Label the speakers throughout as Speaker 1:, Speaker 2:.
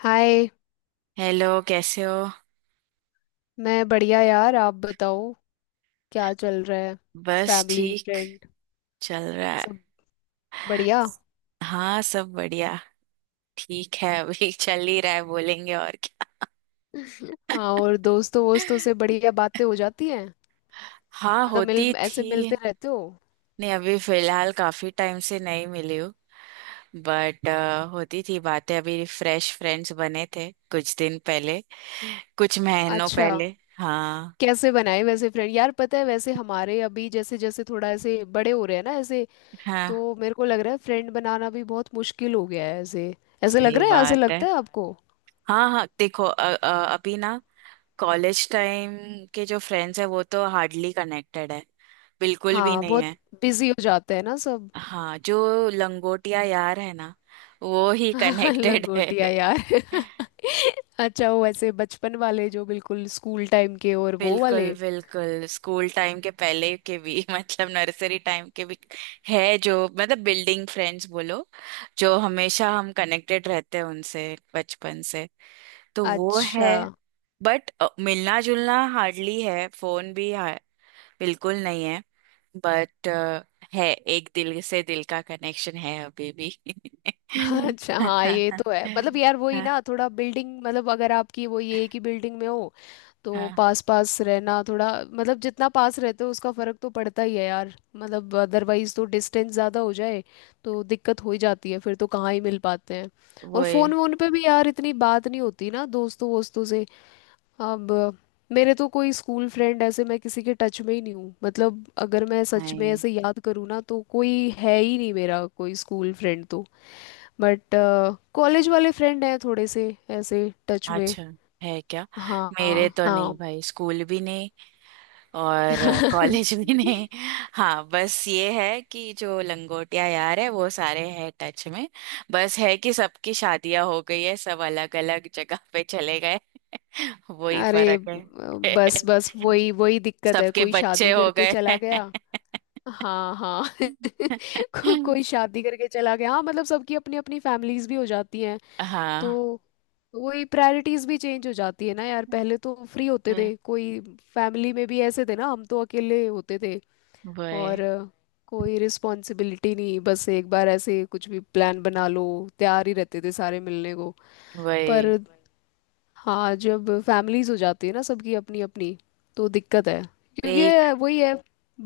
Speaker 1: हाय।
Speaker 2: Hello कैसे हो।
Speaker 1: मैं बढ़िया यार, आप बताओ क्या चल रहा है?
Speaker 2: बस
Speaker 1: फैमिली
Speaker 2: ठीक
Speaker 1: फ्रेंड
Speaker 2: चल रहा है।
Speaker 1: सब बढ़िया?
Speaker 2: हाँ सब बढ़िया। ठीक है। अभी चल ही रहा है बोलेंगे और क्या।
Speaker 1: हाँ, और दोस्तों वोस्तों से बढ़िया बातें हो जाती हैं।
Speaker 2: हाँ
Speaker 1: मतलब
Speaker 2: होती
Speaker 1: मिल ऐसे
Speaker 2: थी।
Speaker 1: मिलते रहते हो?
Speaker 2: नहीं अभी फिलहाल काफी टाइम से नहीं मिली हूँ। बट होती थी बातें अभी फ्रेश फ्रेंड्स बने थे कुछ दिन पहले। कुछ महीनों
Speaker 1: अच्छा,
Speaker 2: पहले। हाँ।
Speaker 1: कैसे बनाए वैसे फ्रेंड यार? पता है, वैसे हमारे अभी जैसे जैसे थोड़ा ऐसे बड़े हो रहे हैं ना ऐसे,
Speaker 2: हाँ
Speaker 1: तो मेरे को लग रहा है फ्रेंड बनाना भी बहुत मुश्किल हो गया है ऐसे। ऐसे लग
Speaker 2: सही
Speaker 1: रहा है, ऐसे
Speaker 2: बात है।
Speaker 1: लगता है आपको?
Speaker 2: हाँ हाँ देखो अभी ना। कॉलेज टाइम के जो फ्रेंड्स है वो तो हार्डली कनेक्टेड है। बिल्कुल भी
Speaker 1: हाँ,
Speaker 2: नहीं
Speaker 1: बहुत
Speaker 2: है।
Speaker 1: बिजी हो जाते हैं ना सब।
Speaker 2: हाँ जो लंगोटिया यार है ना वो ही कनेक्टेड है।
Speaker 1: लंगोटिया। अच्छा, वो वैसे बचपन वाले जो बिल्कुल स्कूल टाइम के, और वो
Speaker 2: बिल्कुल
Speaker 1: वाले।
Speaker 2: बिल्कुल स्कूल टाइम के पहले के भी मतलब नर्सरी टाइम के भी है जो मतलब बिल्डिंग फ्रेंड्स बोलो। जो हमेशा हम कनेक्टेड रहते हैं उनसे बचपन से। तो वो है।
Speaker 1: अच्छा।
Speaker 2: बट मिलना जुलना हार्डली है फोन भी बिल्कुल नहीं है। बट है। एक दिल से दिल का कनेक्शन है अभी भी।
Speaker 1: अच्छा, हाँ ये तो है। मतलब यार वही ना, थोड़ा बिल्डिंग, मतलब अगर आपकी वो ये है कि बिल्डिंग में हो, तो
Speaker 2: हाँ
Speaker 1: पास पास रहना, थोड़ा मतलब जितना पास रहते हो उसका फर्क तो पड़ता ही है यार। मतलब अदरवाइज तो डिस्टेंस ज़्यादा हो जाए तो दिक्कत हो ही जाती है, फिर तो कहाँ ही मिल पाते हैं।
Speaker 2: वो
Speaker 1: और फ़ोन
Speaker 2: है।
Speaker 1: वोन पे भी यार इतनी बात नहीं होती ना दोस्तों वोस्तों से। अब मेरे तो कोई स्कूल फ्रेंड, ऐसे मैं किसी के टच में ही नहीं हूँ। मतलब अगर मैं सच में
Speaker 2: नहीं
Speaker 1: ऐसे याद करूँ ना, तो कोई है ही नहीं मेरा कोई स्कूल फ्रेंड तो। बट कॉलेज वाले फ्रेंड हैं थोड़े से ऐसे, टच में।
Speaker 2: अच्छा है क्या।
Speaker 1: हाँ,
Speaker 2: मेरे तो
Speaker 1: हाँ।
Speaker 2: नहीं भाई स्कूल भी नहीं और कॉलेज भी नहीं। हाँ बस ये है कि जो लंगोटिया यार है वो सारे हैं टच में। बस है कि सबकी शादियां हो गई है सब अलग अलग जगह पे चले गए। वही
Speaker 1: अरे,
Speaker 2: फर्क है।
Speaker 1: बस बस वही वही दिक्कत है,
Speaker 2: सबके
Speaker 1: कोई
Speaker 2: बच्चे
Speaker 1: शादी
Speaker 2: हो
Speaker 1: करके चला
Speaker 2: गए।
Speaker 1: गया। हाँ हाँ कोई शादी करके चला गया, हाँ मतलब सबकी अपनी अपनी फैमिलीज भी हो जाती हैं, तो
Speaker 2: हाँ।
Speaker 1: वही प्रायोरिटीज भी चेंज हो जाती है ना यार। पहले तो फ्री होते
Speaker 2: वही
Speaker 1: थे, कोई फैमिली में भी ऐसे थे ना, हम तो अकेले होते थे, और
Speaker 2: वही।
Speaker 1: कोई रिस्पॉन्सिबिलिटी नहीं, बस एक बार ऐसे कुछ भी प्लान बना लो, तैयार ही रहते थे सारे मिलने को।
Speaker 2: वही।
Speaker 1: पर हाँ, जब फैमिलीज हो जाती है ना सबकी अपनी अपनी, तो दिक्कत है,
Speaker 2: तो
Speaker 1: क्योंकि
Speaker 2: एक
Speaker 1: ये वही है,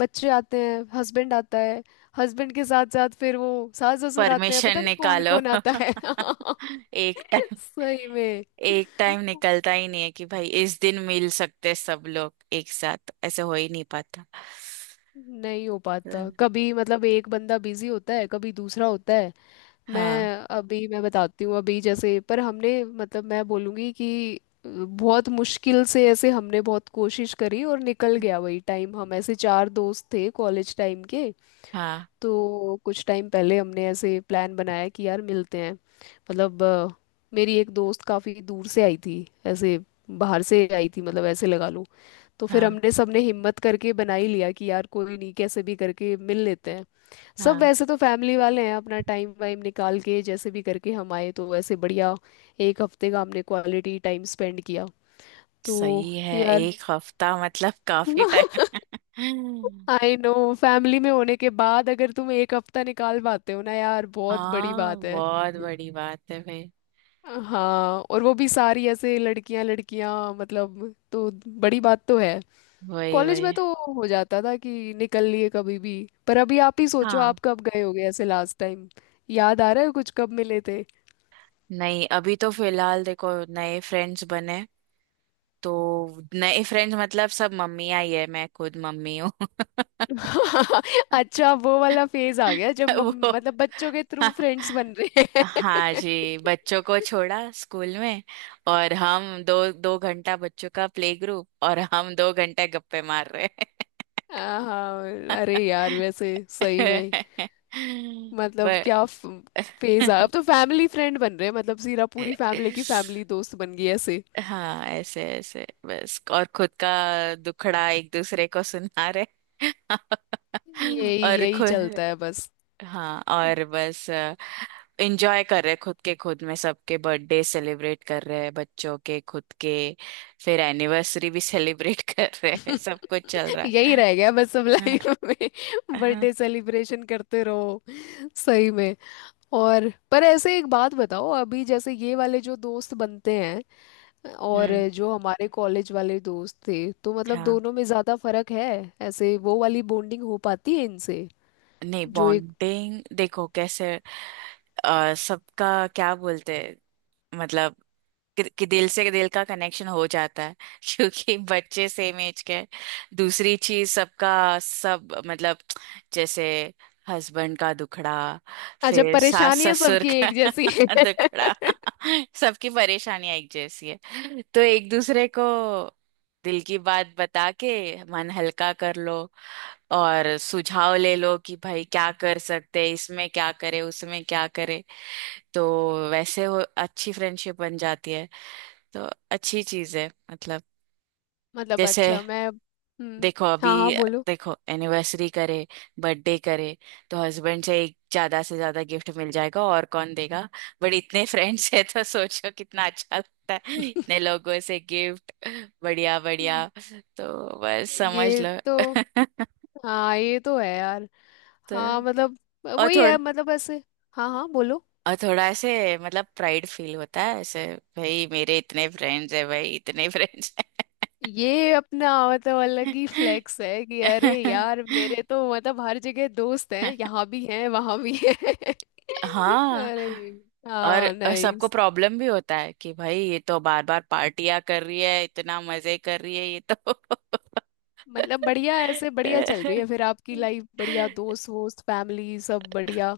Speaker 1: बच्चे आते हैं, हस्बैंड आता है, हस्बैंड के साथ साथ फिर वो सास ससुर आते हैं,
Speaker 2: परमिशन
Speaker 1: पता नहीं कौन
Speaker 2: निकालो।
Speaker 1: कौन आता है
Speaker 2: एक टाइम
Speaker 1: सही में।
Speaker 2: एक टाइम निकलता ही नहीं है कि भाई इस दिन मिल सकते हैं सब लोग एक साथ ऐसे हो ही नहीं पाता।
Speaker 1: नहीं हो पाता
Speaker 2: हम्म।
Speaker 1: कभी, मतलब एक बंदा बिजी होता है, कभी दूसरा होता है। मैं
Speaker 2: हाँ।
Speaker 1: अभी मैं बताती हूँ, अभी जैसे, पर हमने, मतलब मैं बोलूँगी कि बहुत मुश्किल से ऐसे हमने बहुत कोशिश करी और निकल गया वही टाइम। हम ऐसे चार दोस्त थे कॉलेज टाइम के,
Speaker 2: हाँ
Speaker 1: तो कुछ टाइम पहले हमने ऐसे प्लान बनाया कि यार मिलते हैं, मतलब मेरी एक दोस्त काफ़ी दूर से आई थी ऐसे, बाहर से आई थी मतलब ऐसे लगा लो। तो फिर
Speaker 2: हाँ
Speaker 1: हमने सबने हिम्मत करके बना ही लिया कि यार कोई नहीं, कैसे भी करके मिल लेते हैं। सब
Speaker 2: हाँ
Speaker 1: वैसे तो फैमिली वाले हैं, अपना टाइम वाइम निकाल के जैसे भी करके हम आए, तो वैसे बढ़िया, एक हफ्ते का हमने क्वालिटी टाइम स्पेंड किया। तो
Speaker 2: सही है
Speaker 1: यार
Speaker 2: एक हफ्ता मतलब काफी टाइम।
Speaker 1: आई नो, फैमिली में होने के बाद अगर तुम एक हफ्ता निकाल पाते हो ना यार, बहुत बड़ी
Speaker 2: हाँ
Speaker 1: बात है।
Speaker 2: बहुत बड़ी बात है भाई।
Speaker 1: हाँ, और वो भी सारी ऐसे लड़कियां लड़कियां मतलब, तो बड़ी बात तो है।
Speaker 2: वही
Speaker 1: कॉलेज में
Speaker 2: वही।
Speaker 1: तो हो जाता था कि निकल लिए कभी भी। पर अभी आप ही सोचो, आप
Speaker 2: हाँ।
Speaker 1: कब गए होगे ऐसे लास्ट टाइम? याद आ रहा है कुछ कब मिले थे?
Speaker 2: नहीं अभी तो फिलहाल देखो नए फ्रेंड्स बने तो नए फ्रेंड्स मतलब सब मम्मियाँ ही है मैं खुद मम्मी हूँ।
Speaker 1: अच्छा, वो वाला फेज आ गया जब
Speaker 2: वो
Speaker 1: मतलब बच्चों के थ्रू फ्रेंड्स बन रहे हैं।
Speaker 2: हाँ जी बच्चों को छोड़ा स्कूल में और हम 2-2 घंटा बच्चों का प्ले ग्रुप और हम 2 घंटे गप्पे मार रहे
Speaker 1: हाँ हाँ, अरे यार वैसे सही में,
Speaker 2: हैं।
Speaker 1: मतलब क्या
Speaker 2: ब-
Speaker 1: फेज आ, अब तो फैमिली फ्रेंड बन रहे हैं, मतलब सीरा पूरी फैमिली की फैमिली दोस्त बन गई ऐसे।
Speaker 2: हाँ ऐसे ऐसे बस और खुद का दुखड़ा एक दूसरे को सुना रहे।
Speaker 1: यही
Speaker 2: और
Speaker 1: यही
Speaker 2: खुद
Speaker 1: चलता है बस।
Speaker 2: हाँ और बस एंजॉय कर रहे खुद के खुद में सबके बर्थडे सेलिब्रेट कर रहे हैं बच्चों के खुद के। फिर एनिवर्सरी भी सेलिब्रेट कर रहे हैं। सब कुछ चल रहा
Speaker 1: यही
Speaker 2: है।
Speaker 1: रह गया बस अब
Speaker 2: हाँ,
Speaker 1: लाइफ में,
Speaker 2: हाँ,
Speaker 1: बर्थडे सेलिब्रेशन करते रहो सही में। और पर ऐसे एक बात बताओ, अभी जैसे ये वाले जो दोस्त बनते हैं, और
Speaker 2: हम्म।
Speaker 1: जो हमारे कॉलेज वाले दोस्त थे, तो मतलब
Speaker 2: हाँ।
Speaker 1: दोनों में ज्यादा फर्क है ऐसे? वो वाली बॉन्डिंग हो पाती है इनसे
Speaker 2: नहीं
Speaker 1: जो एक?
Speaker 2: बॉन्डिंग देखो कैसे। सबका क्या बोलते हैं मतलब कि दिल से दिल का कनेक्शन हो जाता है क्योंकि बच्चे सेम एज के हैं। दूसरी चीज सबका सब मतलब जैसे हस्बैंड का दुखड़ा।
Speaker 1: अच्छा,
Speaker 2: फिर सास
Speaker 1: परेशानियां
Speaker 2: ससुर
Speaker 1: सबकी
Speaker 2: का
Speaker 1: एक जैसी है
Speaker 2: दुखड़ा। सबकी परेशानियां एक जैसी है तो एक दूसरे को दिल की बात बता के मन हल्का कर लो और सुझाव ले लो कि भाई क्या कर सकते हैं इसमें क्या करे उसमें क्या करे। तो वैसे वो अच्छी फ्रेंडशिप बन जाती है। तो अच्छी चीज है मतलब
Speaker 1: मतलब।
Speaker 2: जैसे
Speaker 1: अच्छा, मैं, हम्म,
Speaker 2: देखो अभी
Speaker 1: हाँ हाँ बोलो।
Speaker 2: देखो एनिवर्सरी करे बर्थडे करे तो हस्बैंड से एक ज्यादा से ज्यादा गिफ्ट मिल जाएगा और कौन देगा। बट इतने फ्रेंड्स है तो सोचो कितना अच्छा लगता है इतने लोगों से गिफ्ट। बढ़िया बढ़िया। तो बस समझ
Speaker 1: ये
Speaker 2: लो।
Speaker 1: तो हाँ ये तो है यार।
Speaker 2: तो
Speaker 1: हाँ मतलब
Speaker 2: और
Speaker 1: वही
Speaker 2: थोड़ा
Speaker 1: है मतलब ऐसे। हाँ हाँ बोलो।
Speaker 2: और थोड़ा ऐसे मतलब प्राइड फील होता है ऐसे। भाई मेरे इतने फ्रेंड्स है भाई इतने फ्रेंड्स
Speaker 1: ये अपना मतलब अलग ही फ्लेक्स है कि अरे यार मेरे तो मतलब हर जगह दोस्त हैं,
Speaker 2: है।
Speaker 1: यहाँ भी हैं वहाँ भी हैं।
Speaker 2: हाँ
Speaker 1: अरे,
Speaker 2: और
Speaker 1: हाँ
Speaker 2: सबको
Speaker 1: नाइस।
Speaker 2: प्रॉब्लम भी होता है कि भाई ये तो बार बार पार्टियां कर रही है इतना मजे कर रही है ये तो।
Speaker 1: मतलब बढ़िया, ऐसे बढ़िया चल रही है फिर आपकी लाइफ, बढ़िया दोस्त वोस्त फैमिली सब बढ़िया।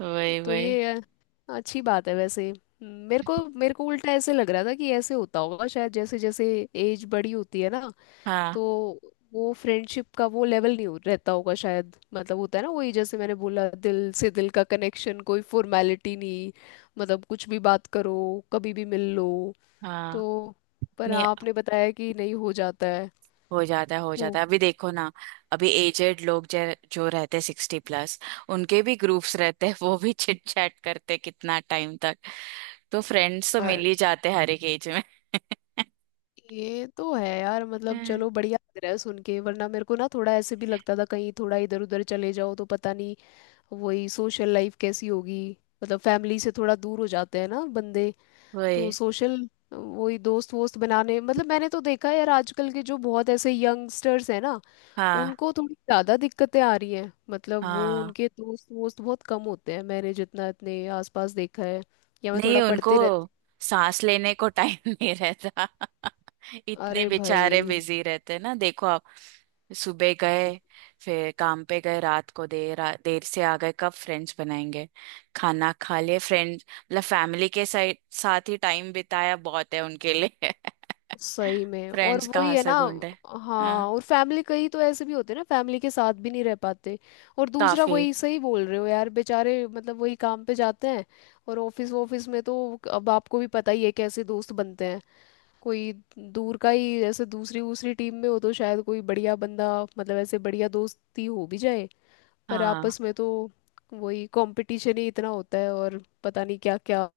Speaker 2: वही
Speaker 1: तो
Speaker 2: वही।
Speaker 1: ये है, अच्छी बात है वैसे। मेरे को उल्टा ऐसे लग रहा था कि ऐसे होता होगा शायद, जैसे जैसे एज बड़ी होती है ना,
Speaker 2: हाँ
Speaker 1: तो वो फ्रेंडशिप का वो लेवल नहीं हो रहता होगा शायद, मतलब होता है ना वही, जैसे मैंने बोला दिल से दिल का कनेक्शन, कोई फॉर्मेलिटी नहीं। मतलब कुछ भी बात करो, कभी भी मिल लो
Speaker 2: हाँ।
Speaker 1: तो। पर
Speaker 2: नहीं
Speaker 1: आपने बताया कि नहीं, हो जाता है
Speaker 2: हो जाता है हो
Speaker 1: तो।
Speaker 2: जाता है अभी देखो ना। अभी एजेड लोग जो जो रहते हैं 60+ उनके भी ग्रुप्स रहते हैं वो भी चिट चैट करते हैं कितना टाइम तक। तो फ्रेंड्स तो मिल
Speaker 1: यार,
Speaker 2: ही जाते हैं हर एक एज में।
Speaker 1: ये तो है यार, मतलब
Speaker 2: हम्म,
Speaker 1: चलो बढ़िया लग रहा है सुन के, वरना मेरे को ना थोड़ा ऐसे भी लगता था कहीं, थोड़ा इधर उधर चले जाओ तो पता नहीं वही सोशल लाइफ कैसी होगी। मतलब फैमिली से थोड़ा दूर हो जाते हैं ना बंदे, तो
Speaker 2: वही।
Speaker 1: सोशल, वही दोस्त वोस्त बनाने, मतलब मैंने तो देखा है यार आजकल के जो बहुत ऐसे यंगस्टर्स हैं ना,
Speaker 2: हाँ
Speaker 1: उनको थोड़ी ज़्यादा दिक्कतें आ रही हैं, मतलब वो
Speaker 2: हाँ।
Speaker 1: उनके दोस्त वोस्त बहुत कम होते हैं मैंने जितना अपने आसपास देखा है, या मैं
Speaker 2: नहीं
Speaker 1: थोड़ा
Speaker 2: उनको
Speaker 1: पढ़ते रहती
Speaker 2: सांस लेने को टाइम नहीं रहता।
Speaker 1: हूँ।
Speaker 2: इतने
Speaker 1: अरे
Speaker 2: बेचारे
Speaker 1: भाई,
Speaker 2: बिजी रहते हैं ना देखो आप सुबह गए फिर काम पे गए रात को देर देर से आ गए कब फ्रेंड्स बनाएंगे। खाना खा लिए फ्रेंड्स मतलब फैमिली के साथ साथ ही टाइम बिताया बहुत है उनके लिए।
Speaker 1: सही में। और
Speaker 2: फ्रेंड्स
Speaker 1: वही
Speaker 2: कहाँ
Speaker 1: है
Speaker 2: से
Speaker 1: ना।
Speaker 2: ढूंढे। हाँ
Speaker 1: हाँ, और फैमिली, कई तो ऐसे भी होते हैं ना फैमिली के साथ भी नहीं रह पाते, और दूसरा
Speaker 2: काफी।
Speaker 1: वही, सही बोल रहे हो यार, बेचारे मतलब वही काम पे जाते हैं, और ऑफिस ऑफिस में तो अब आपको भी पता ही है कैसे दोस्त बनते हैं। कोई दूर का ही, जैसे दूसरी दूसरी टीम में हो तो शायद कोई बढ़िया बंदा, मतलब ऐसे बढ़िया दोस्ती हो भी जाए। पर
Speaker 2: हाँ।
Speaker 1: आपस में तो वही कंपटीशन ही इतना होता है, और पता नहीं क्या क्या।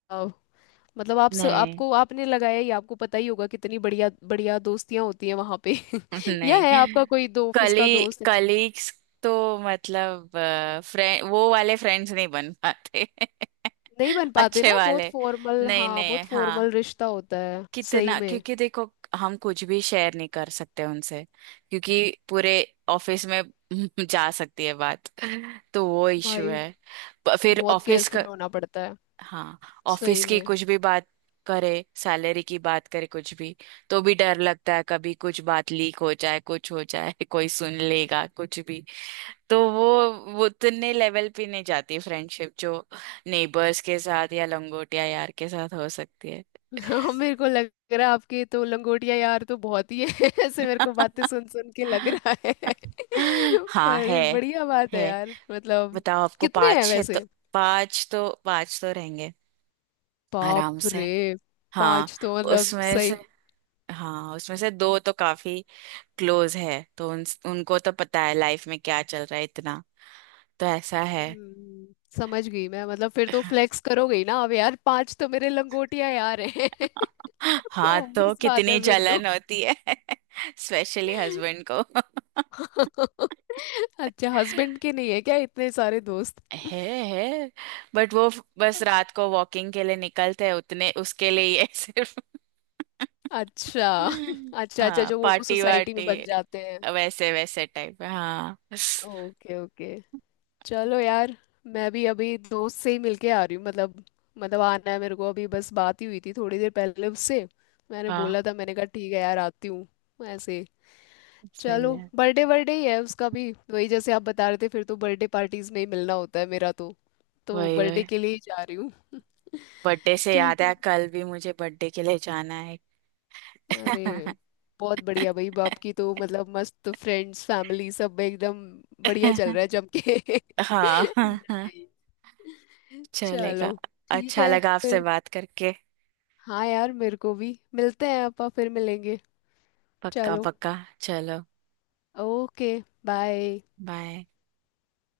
Speaker 1: मतलब
Speaker 2: नहीं।
Speaker 1: आपको आपने लगाया ही, आपको पता ही होगा कितनी बढ़िया बढ़िया दोस्तियां होती हैं वहां पे। या है
Speaker 2: नहीं
Speaker 1: आपका कोई दो ऑफिस
Speaker 2: कली
Speaker 1: का दोस्त ऐसे?
Speaker 2: कलीग्स तो मतलब फ्रेंड वो वाले फ्रेंड्स नहीं बन पाते।
Speaker 1: नहीं बन पाते ना,
Speaker 2: अच्छे
Speaker 1: बहुत
Speaker 2: वाले।
Speaker 1: फॉर्मल,
Speaker 2: नहीं
Speaker 1: हाँ
Speaker 2: नहीं
Speaker 1: बहुत
Speaker 2: हाँ
Speaker 1: फॉर्मल रिश्ता होता है सही
Speaker 2: कितना
Speaker 1: में।
Speaker 2: क्योंकि देखो हम कुछ भी शेयर नहीं कर सकते उनसे क्योंकि पूरे ऑफिस में जा सकती है बात। तो वो इशू
Speaker 1: भाई
Speaker 2: है। फिर
Speaker 1: बहुत
Speaker 2: ऑफिस
Speaker 1: केयरफुल
Speaker 2: का।
Speaker 1: होना पड़ता है
Speaker 2: हाँ ऑफिस
Speaker 1: सही
Speaker 2: की
Speaker 1: में।
Speaker 2: कुछ भी बात करे सैलरी की बात करे कुछ भी तो भी डर लगता है कभी कुछ बात लीक हो जाए कुछ हो जाए कोई सुन लेगा कुछ भी। तो वो उतने लेवल पे नहीं जाती फ्रेंडशिप जो नेबर्स के साथ या लंगोटिया यार के साथ हो सकती है।
Speaker 1: हाँ, मेरे को लग रहा है आपके तो लंगोटिया यार तो बहुत ही है ऐसे मेरे को बातें सुन सुन के लग रहा है।
Speaker 2: हाँ है
Speaker 1: पर बढ़िया बात है
Speaker 2: है।
Speaker 1: यार मतलब।
Speaker 2: बताओ आपको
Speaker 1: कितने हैं
Speaker 2: पांच है तो
Speaker 1: वैसे?
Speaker 2: पांच तो पांच तो रहेंगे आराम
Speaker 1: बाप
Speaker 2: से।
Speaker 1: रे,
Speaker 2: हाँ
Speaker 1: पांच तो मतलब
Speaker 2: उसमें
Speaker 1: सही।
Speaker 2: से हाँ उसमें से दो तो काफी क्लोज है तो उनको तो पता है लाइफ में क्या चल रहा है इतना तो ऐसा है।
Speaker 1: समझ गई मैं, मतलब फिर तो फ्लेक्स करोगे ही ना अब यार, पांच तो मेरे लंगोटिया यार हैं।
Speaker 2: हाँ तो
Speaker 1: ऑब्वियस बात
Speaker 2: कितनी
Speaker 1: है फिर तो।
Speaker 2: जलन होती है। स्पेशली हस्बैंड को।
Speaker 1: अच्छा, हस्बैंड के नहीं है क्या इतने सारे दोस्त?
Speaker 2: है है बट वो बस रात को वॉकिंग के लिए निकलते हैं उतने उसके लिए ही है सिर्फ।
Speaker 1: अच्छा अच्छा, अच्छा,
Speaker 2: हाँ
Speaker 1: जो वो
Speaker 2: पार्टी
Speaker 1: सोसाइटी में
Speaker 2: वार्टी
Speaker 1: बन जाते हैं।
Speaker 2: वैसे वैसे टाइप। हाँ
Speaker 1: ओके ओके, चलो यार, मैं भी अभी दोस्त से ही मिलके आ रही हूँ, मतलब आना है मेरे को अभी, बस बात ही हुई थी थोड़ी देर पहले उससे, मैंने
Speaker 2: हाँ
Speaker 1: बोला था, मैंने कहा ठीक है यार आती हूँ ऐसे।
Speaker 2: सही
Speaker 1: चलो,
Speaker 2: है।
Speaker 1: बर्थडे, बर्थडे ही है उसका भी, वही जैसे आप बता रहे थे फिर तो, बर्थडे पार्टीज में ही मिलना होता है मेरा तो
Speaker 2: वही
Speaker 1: बर्थडे
Speaker 2: वही।
Speaker 1: के लिए ही जा रही हूँ।
Speaker 2: बर्थडे से
Speaker 1: ठीक
Speaker 2: याद
Speaker 1: है।
Speaker 2: है कल भी मुझे बर्थडे के लिए जाना
Speaker 1: अरे,
Speaker 2: है।
Speaker 1: बहुत बढ़िया भाई, बाप की तो मतलब मस्त, फ्रेंड्स फैमिली सब एकदम बढ़िया चल रहा है जम के।
Speaker 2: हाँ हाँ हाँ
Speaker 1: Nice.
Speaker 2: चलेगा।
Speaker 1: चलो, ठीक
Speaker 2: अच्छा
Speaker 1: है
Speaker 2: लगा आपसे
Speaker 1: फिर।
Speaker 2: बात करके।
Speaker 1: हाँ यार मेरे को भी, मिलते हैं आपा, फिर मिलेंगे।
Speaker 2: पक्का
Speaker 1: चलो।
Speaker 2: पक्का। चलो।
Speaker 1: ओके। बाय।
Speaker 2: बाय।